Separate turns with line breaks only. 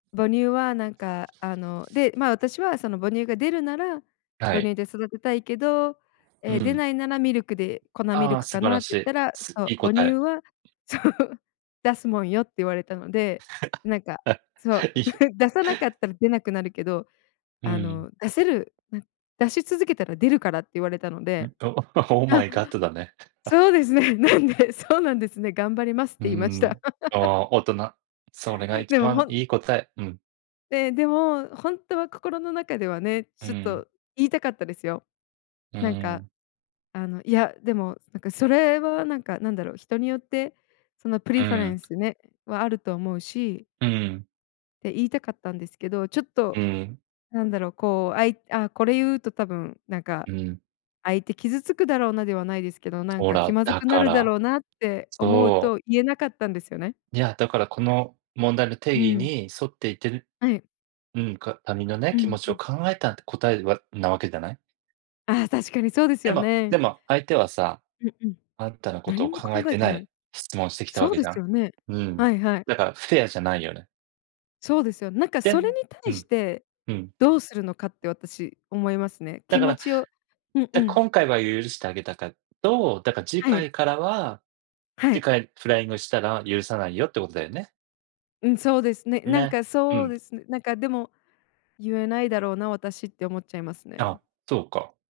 母乳はなんか、あので、まあ、私はその母乳が出るなら、
は
母
い。
乳で育てたいけど、
う
え、出
ん。
ないならミルクで、粉ミ
あ
ル
あ、
ク
素
か
晴
な
ら
って
し
言っ
い。
たら、
す
そ
い
う、
い
母
答
乳
え。
はそう。出すもんよって言われたので、なん か
は、
そう、
いひ
出さなかったら出なくなるけど、
う
あ
ん。
の、出せるな、出し続けたら出るからって言われたので。
んと？Oh
あ、
my god だね。あ。
そうですね。なんでそうなんですね。頑張りますっ
うー
て言いました。
ん。あ あ、大人、それが一
でも
番
ほん
いい答え。うん。
で、でも本当は心の中ではね、
うー
ちょっ
ん。
と言いたかったですよ。
うー
なんか、
ん。
あの、いや、でも、つなんかそれはなんか、なんだろう、人によってそのプ
う
リファ
ー
レン
ん。
スね、はあると思うし
うーん。
って言いたかったんですけど、ちょっ
う
と
ーん。
なんだろうこう、あい「ああ、これ言うと多分なんか、
うん。
相手傷つくだろうな」ではないですけど、
つ
「なん
ほ
か気
ら、
まず
だ
くな
か
るだ
ら、
ろうな」って思う
そう。
と言えなかったんですよね。
にや、だからこの問題の定
う
義
ん。
に沿っていってる
はい。
うん、か他人のね、
う
気
ん
持ち
う
を
ん。
考えたって答えはなわけじゃない。
ああ、確かにそうです
で
よ
もで
ね。
も、相手はさ、
うんうん。
あんたのこと
何
を
も
考え
考え
て
て
な
ない。
い質問をしてきたわ
そう
け
で
じゃ
す
ん。
よね。
うん。
はいはい。
だからフェアじゃないよね。
そうですよ。なんか
で
それ
ね
に
う
対し
ん。
て
うん。
どうするのかって私思いますね。
だ
気
か
持
ら、
ちをうん
じ
う
ゃ、
ん。
今回は許してあげたけど、だから次
はい。
回からは、
は
次
い。
回フライングしたら許さないよってことだよね。
うん、そうですね。なん
ね、
か
う
そう
ん。
ですね、なんかでも言えないだろうな私って思っちゃいますね。
あ、そうか。